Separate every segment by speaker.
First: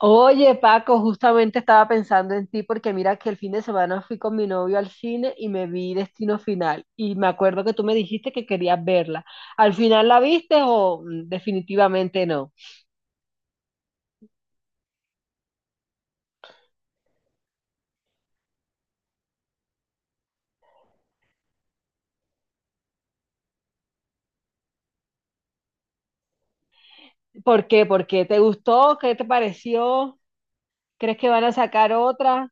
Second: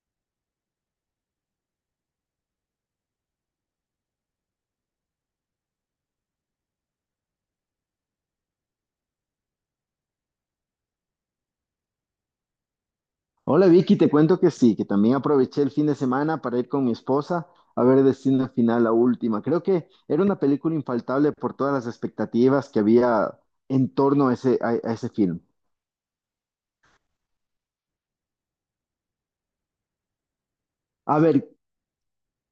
Speaker 1: Oye, Paco, justamente estaba pensando en ti porque mira que el fin de semana fui con mi novio al cine y me vi Destino Final y me acuerdo que tú me dijiste que querías verla. ¿Al final la viste o definitivamente no?
Speaker 2: Hola Vicky, te cuento que sí, que también aproveché el fin de semana para ir con mi esposa a ver Destino Final, la última. Creo que era una película infaltable por todas las expectativas que había en torno a ese film.
Speaker 1: ¿Por qué? ¿Por qué? ¿Te gustó? ¿Qué te pareció? ¿Crees
Speaker 2: A
Speaker 1: que
Speaker 2: ver,
Speaker 1: van a sacar otra?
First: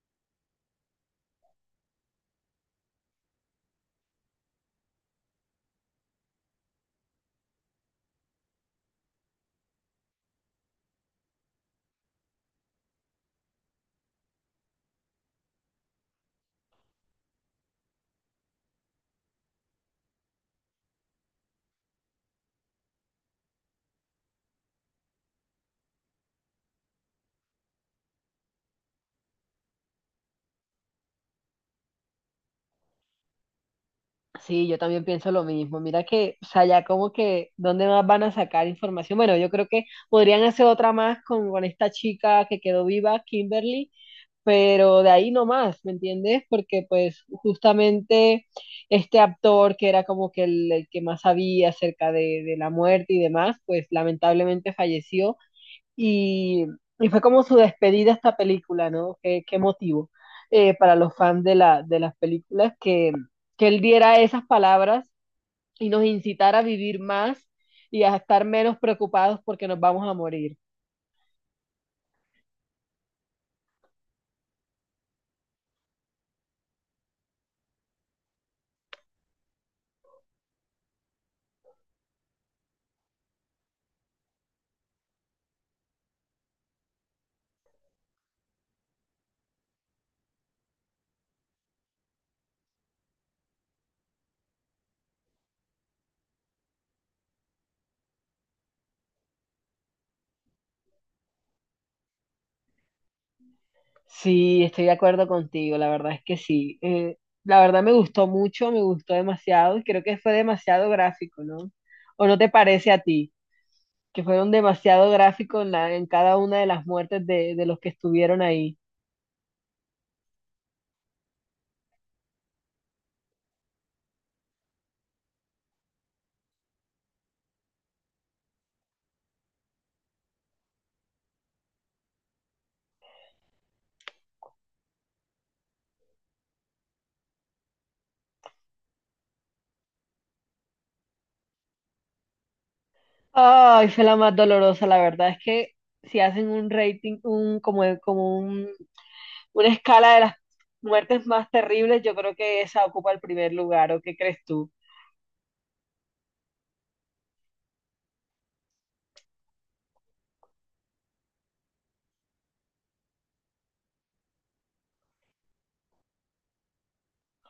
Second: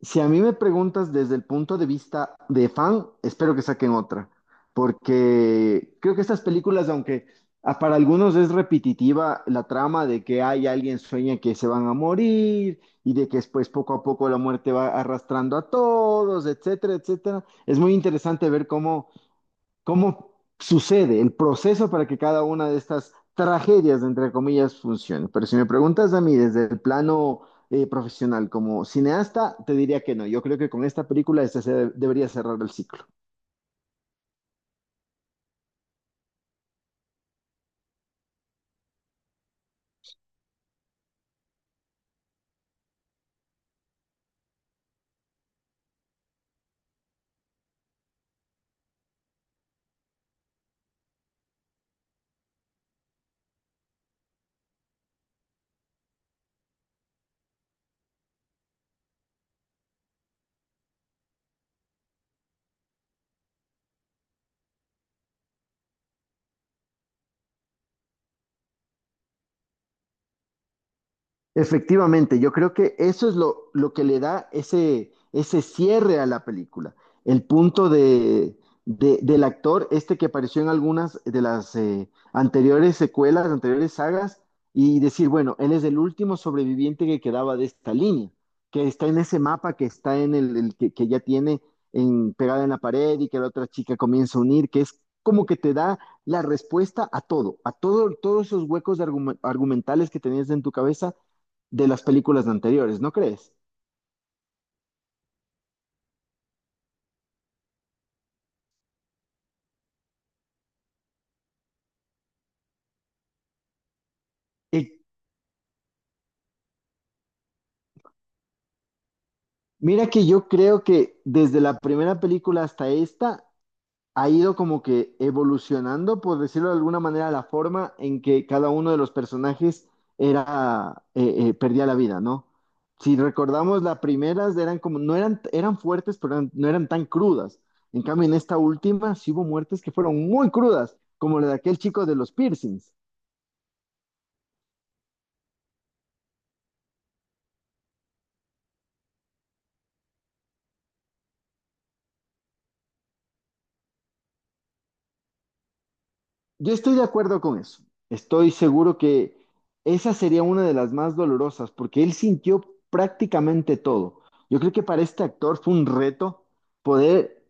Speaker 2: si a mí me preguntas desde el punto de vista de fan, espero que saquen otra, porque creo que estas películas, aunque para algunos es repetitiva la trama de que hay alguien sueña que se van a morir y de que después poco a poco la muerte va arrastrando a todos, etcétera, etcétera, es muy interesante ver cómo sucede el proceso para que cada una de estas tragedias, entre comillas, funcione. Pero si me preguntas a mí desde el plano profesional como cineasta, te diría que no. Yo creo que con esta película debería cerrar el ciclo.
Speaker 1: Sí, yo también pienso lo mismo. Mira que, o sea, ya como que, ¿dónde más van a sacar información? Bueno, yo creo que podrían hacer otra más con esta chica que quedó viva, Kimberly, pero de ahí no más, ¿me entiendes? Porque pues justamente este actor que era como que el que más sabía acerca de la muerte y demás, pues lamentablemente falleció y, y fue como su despedida a esta película, ¿no? Qué motivo, para los fans de las películas que él diera esas palabras y nos incitara a vivir más y a estar menos preocupados porque nos vamos a morir.
Speaker 2: Efectivamente, yo creo que eso es lo que le da ese cierre a la película. El punto del actor, este que apareció en algunas de las anteriores secuelas, anteriores sagas, y decir, bueno, él es el último sobreviviente que quedaba de esta línea, que está en ese mapa, que está en el que ya tiene en, pegada en la pared y que la otra chica comienza a unir, que es como que te da la respuesta a todo, todos esos huecos de argumentales que tenías en tu cabeza de las películas anteriores, ¿no crees?
Speaker 1: Sí, estoy de acuerdo contigo, la verdad es que sí. La verdad me gustó mucho, me gustó demasiado y creo que fue demasiado gráfico, ¿no? ¿O no te parece a ti que fueron
Speaker 2: Y
Speaker 1: demasiado gráficos en, en cada una de las muertes de los que estuvieron ahí?
Speaker 2: mira que yo creo que desde la primera película hasta esta ha ido como que evolucionando, por decirlo de alguna manera, la forma en que cada uno de los personajes era, perdía la vida, ¿no? Si recordamos, las primeras eran como, no eran, eran fuertes, pero no eran tan crudas. En cambio, en esta última sí hubo muertes que fueron muy crudas, como la de aquel chico de los piercings.
Speaker 1: Ay, fue la más dolorosa, la verdad es que si hacen un rating, un, como, como un, una escala de las muertes más terribles, yo creo que esa ocupa el primer lugar, ¿o qué crees tú?
Speaker 2: Yo estoy de acuerdo con eso. Estoy seguro que esa sería una de las más dolorosas porque él sintió prácticamente todo. Yo creo que para este actor fue un reto poder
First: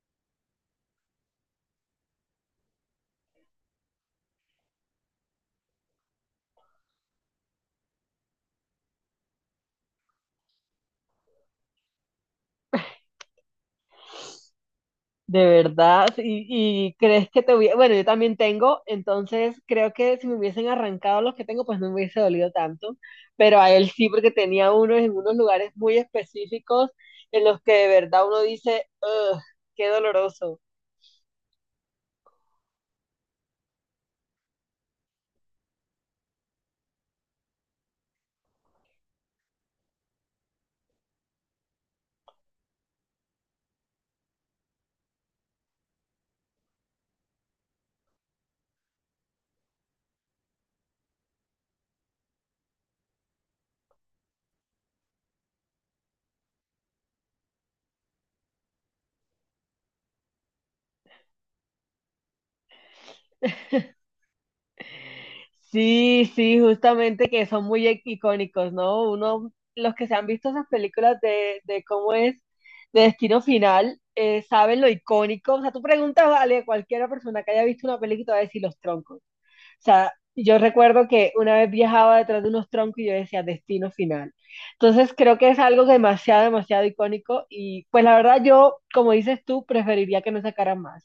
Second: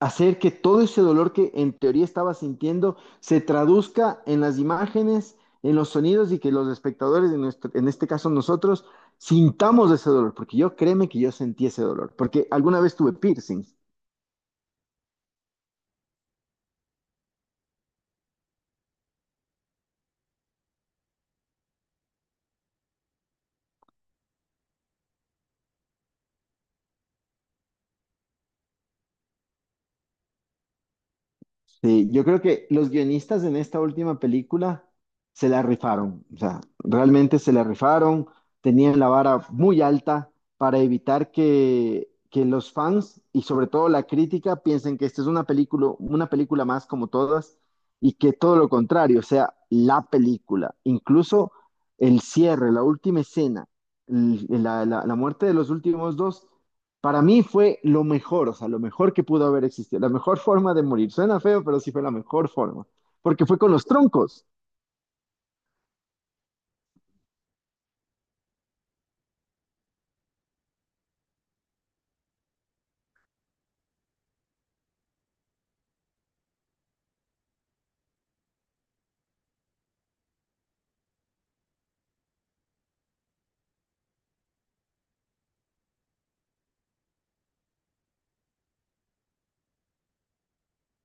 Speaker 2: hacer que todo ese dolor que en teoría estaba sintiendo se traduzca en las imágenes, en los sonidos y que los espectadores, en este caso nosotros, sintamos ese dolor. Porque yo créeme que yo sentí ese dolor. Porque alguna vez tuve piercing.
Speaker 1: De verdad, y crees que te hubiera, bueno, yo también tengo, entonces creo que si me hubiesen arrancado los que tengo, pues no me hubiese dolido tanto, pero a él sí, porque tenía unos en unos lugares muy específicos en los que de verdad uno dice, "Ugh, qué doloroso".
Speaker 2: Sí, yo creo que los guionistas en esta última película se la rifaron, o sea, realmente se la rifaron, tenían la vara muy alta para evitar que los fans y sobre todo la crítica piensen que esta es una película más como todas y que todo lo contrario, o sea, la película, incluso el cierre, la última escena, la muerte de los últimos dos. Para mí fue lo mejor, o sea, lo mejor que pudo haber existido, la mejor forma de morir. Suena feo, pero sí fue la mejor forma, porque fue con los troncos.
Speaker 1: Sí, sí, justamente que son muy icónicos, ¿no? Uno, los que se han visto esas películas de cómo es, de Destino Final, saben lo icónico, o sea, tú preguntas, vale, a cualquiera persona que haya visto una película te va a decir los troncos. O sea, yo recuerdo que una vez viajaba detrás de unos troncos y yo decía destino final. Entonces creo que es algo demasiado, demasiado icónico y pues la verdad yo, como dices tú, preferiría que no sacaran más,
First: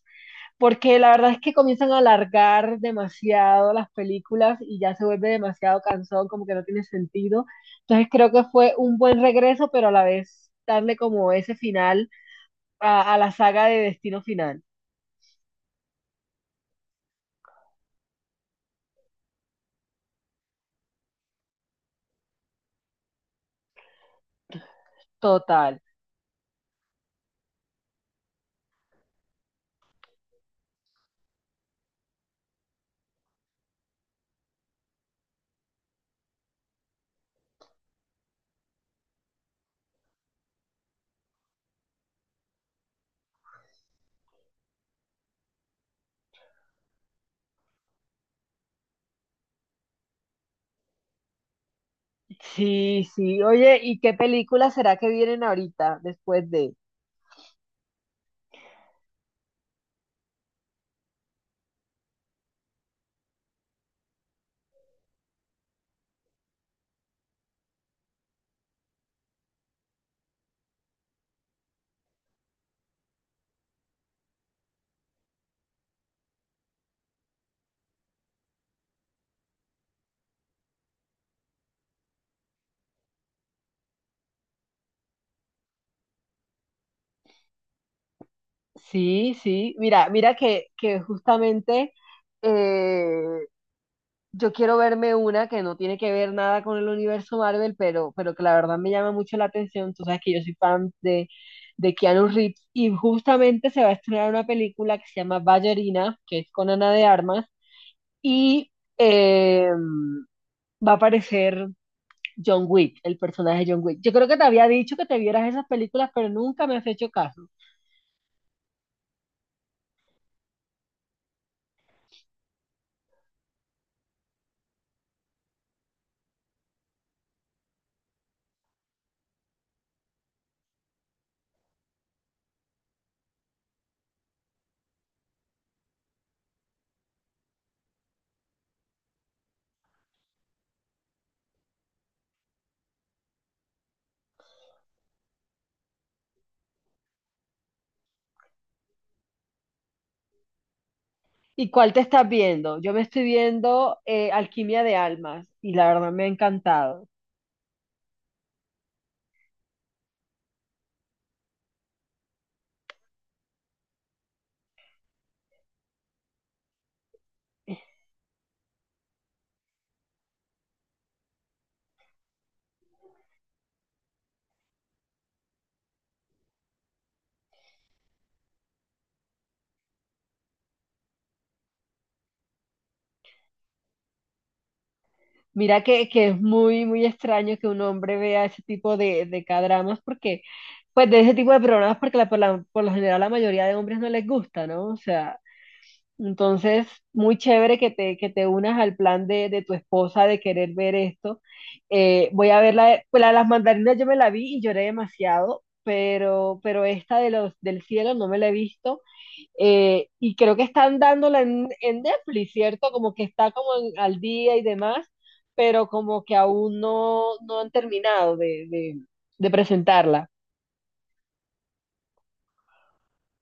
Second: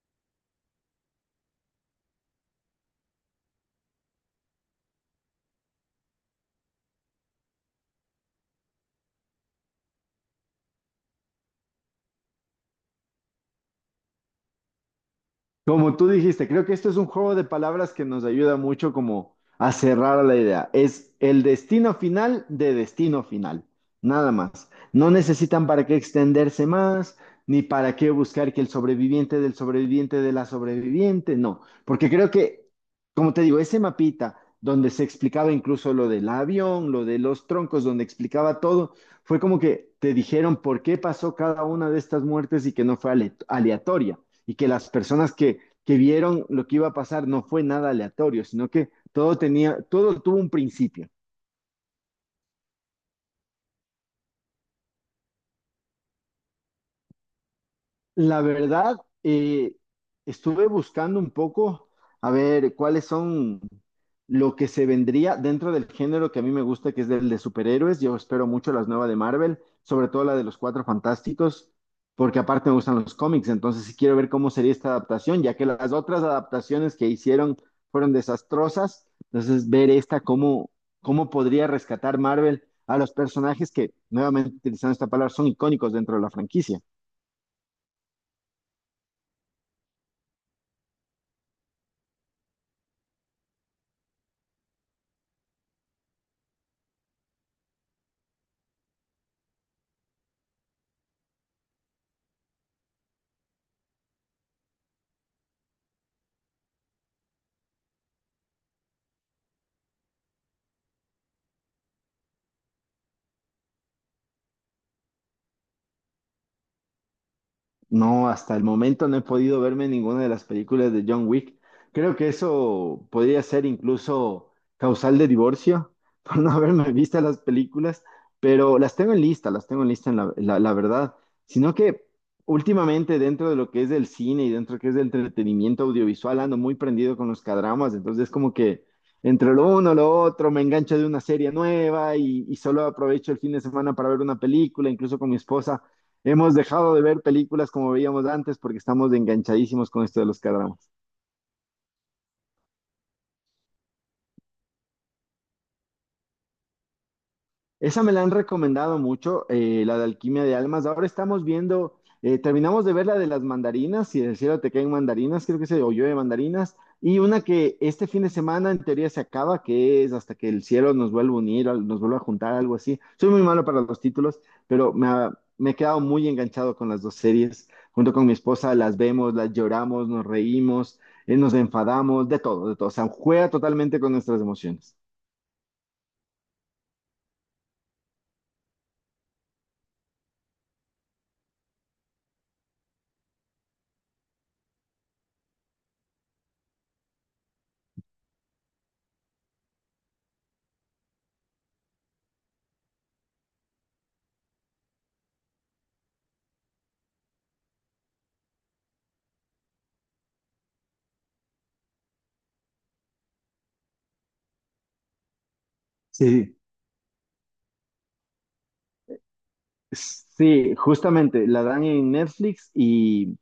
Speaker 1: porque la verdad es que comienzan a alargar demasiado las películas y ya se vuelve demasiado cansón, como que no tiene sentido. Entonces creo que fue un buen regreso, pero a la vez darle como ese final a la saga de destino final.
Speaker 2: Como tú dijiste, creo que esto es un juego de palabras que nos ayuda mucho como a cerrar la idea. Es el destino final de destino final, nada más. No necesitan
Speaker 1: Total.
Speaker 2: para qué extenderse más, ni para qué buscar que el sobreviviente del sobreviviente de la sobreviviente, no. Porque creo que, como te digo, ese mapita donde se explicaba incluso lo del avión, lo de los troncos, donde explicaba todo, fue como que te dijeron por qué pasó cada una de estas muertes y que no fue aleatoria y que las personas que vieron lo que iba a pasar no fue nada aleatorio, sino que todo tenía, todo tuvo un principio.
Speaker 1: Sí, sí. Oye, ¿y qué película será que vienen ahorita después de?
Speaker 2: La verdad, eh, estuve buscando un poco a ver cuáles son lo que se vendría dentro del género que a mí me gusta, que es el de superhéroes. Yo espero mucho las nuevas de Marvel, sobre todo la de los Cuatro Fantásticos, porque aparte me gustan los cómics, entonces sí quiero ver cómo sería esta adaptación, ya que las otras adaptaciones que hicieron fueron desastrosas. Entonces, ver esta, cómo, cómo podría rescatar Marvel a los personajes que, nuevamente utilizando esta palabra, son icónicos dentro de la franquicia.
Speaker 1: Sí, sí. Mira, mira que justamente eh, yo quiero verme una que no tiene que ver nada con el universo Marvel, pero que la verdad me llama mucho la atención. Tú sabes que yo soy fan de Keanu Reeves y justamente se va a estrenar una película que se llama Ballerina, que es con Ana de Armas y eh, va a aparecer John Wick, el personaje de John Wick. Yo creo que te había dicho que te vieras esas películas, pero nunca me has hecho caso.
Speaker 2: No, hasta el momento no he podido verme ninguna de las películas de John Wick. Creo que eso podría ser incluso causal de divorcio por no haberme visto las películas, pero las tengo en lista, las tengo en lista en la verdad. Sino que últimamente dentro de lo que es el cine y dentro de lo que es el entretenimiento audiovisual ando muy prendido con los cadramas, entonces como que entre lo uno, lo otro, me engancho de una serie nueva y solo aprovecho el fin de semana para ver una película, incluso con mi esposa. Hemos dejado de ver películas como veíamos antes porque estamos enganchadísimos con esto de los k.
Speaker 1: ¿Y cuál te estás viendo? Yo me estoy viendo Alquimia de Almas y la verdad me ha encantado.
Speaker 2: Esa me la han recomendado mucho, la de Alquimia de Almas. Ahora estamos viendo, terminamos de ver la de las mandarinas, si del cielo te caen mandarinas, creo que se o llueve mandarinas, y una que este fin de semana en teoría se acaba, que es hasta que el cielo nos vuelva a unir, nos vuelva a juntar, algo así. Soy muy malo para los títulos, pero me he quedado muy enganchado con las dos series. Junto con mi esposa las vemos, las lloramos, nos reímos, nos enfadamos, de todo, de todo. O sea, juega totalmente con nuestras emociones.
Speaker 1: Mira que es muy, muy extraño que un hombre vea ese tipo de K-dramas porque, pues de ese tipo de programas porque por lo general la mayoría de hombres no les gusta, ¿no? O sea, entonces, muy chévere que te unas al plan de tu esposa de querer ver esto. Voy a ver la, pues la de las mandarinas, yo me la vi y lloré demasiado, pero esta de los del cielo no me la he visto. Y creo que están dándola en Netflix, ¿cierto? Como que está como al día y demás, pero como que
Speaker 2: Sí.
Speaker 1: aún no, no han terminado de, de presentarla.
Speaker 2: Sí, justamente, la dan en Netflix y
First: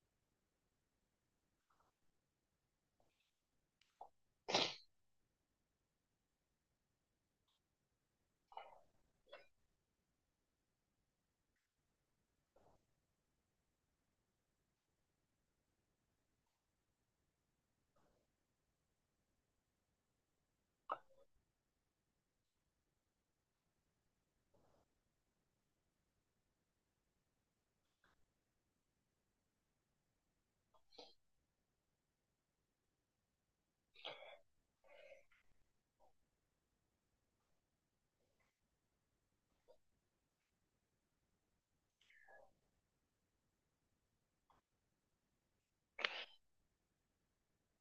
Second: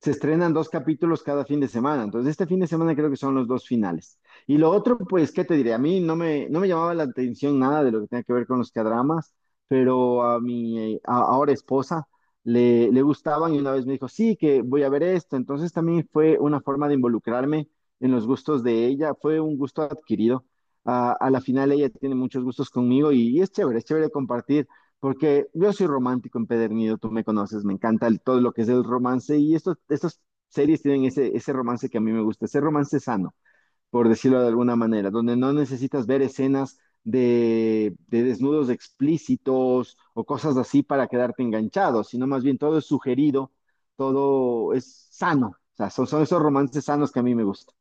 Speaker 2: se estrenan dos capítulos cada fin de semana. Entonces, este fin de semana creo que son los dos finales. Y lo otro, pues, ¿qué te diré? A mí no me llamaba la atención nada de lo que tenga que ver con los cadramas, pero a mi ahora esposa le gustaban y una vez me dijo, sí, que voy a ver esto. Entonces, también fue una forma de involucrarme en los gustos de ella. Fue un gusto adquirido. Ah, a la final, ella tiene muchos gustos conmigo y es chévere compartir porque yo soy romántico empedernido, tú me conoces, me encanta todo lo que es el romance y estas series tienen ese romance que a mí me gusta, ese romance sano, por decirlo de alguna manera, donde no necesitas ver escenas de desnudos explícitos o cosas así para quedarte enganchado, sino más bien todo es sugerido, todo es sano. O sea, son esos romances sanos que a mí me gustan.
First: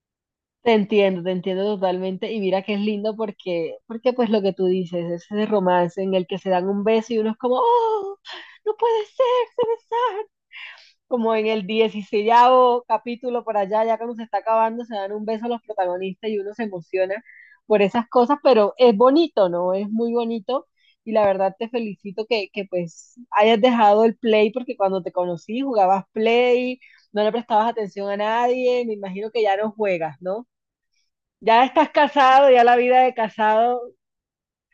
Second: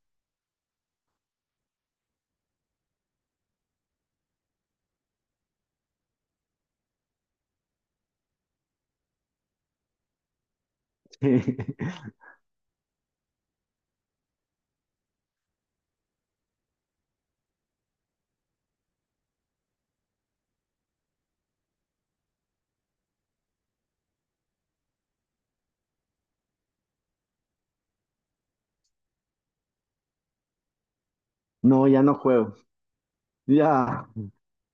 Speaker 1: Te entiendo totalmente. Y mira que es lindo porque, porque pues lo que tú dices, es ese romance en el que se dan un beso y uno es como, ¡oh! No puede ser, se besaron. Como en el dieciséavo capítulo por allá, ya cuando se está acabando, se dan un beso a los protagonistas y uno se emociona por esas cosas, pero es bonito, ¿no? Es muy bonito. Y la verdad te felicito que pues hayas dejado el play porque cuando te conocí jugabas play, no le prestabas atención a nadie, me imagino que ya no juegas, ¿no? Ya
Speaker 2: No,
Speaker 1: estás
Speaker 2: ya no
Speaker 1: casado,
Speaker 2: juego.
Speaker 1: ya la vida de casado,
Speaker 2: Ya.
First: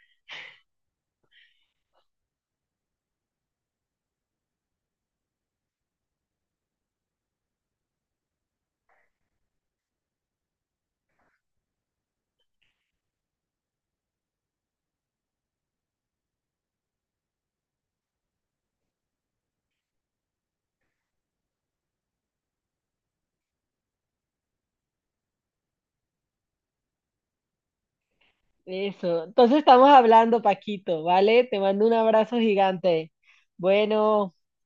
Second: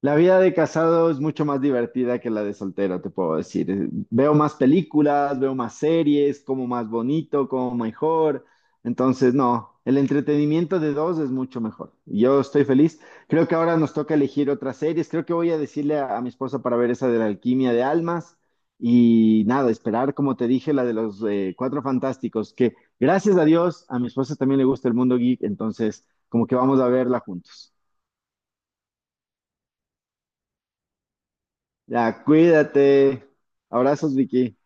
Speaker 2: La vida de casado es mucho más divertida que la de soltero, te puedo decir. Veo más películas, veo más series, como más bonito, como mejor. Entonces, no, el entretenimiento de dos es mucho mejor. Yo estoy feliz. Creo que ahora nos toca elegir otras series. Creo que voy a decirle a mi esposa para ver esa de la alquimia de almas. Y nada, esperar, como te dije, la de los Cuatro Fantásticos, que gracias a Dios, a mi esposa también le gusta el mundo geek, entonces como que vamos a verla juntos.
Speaker 1: eso. Entonces estamos hablando, Paquito, ¿vale? Te mando un
Speaker 2: Ya,
Speaker 1: abrazo gigante.
Speaker 2: cuídate. Abrazos,
Speaker 1: Bueno.
Speaker 2: Vicky.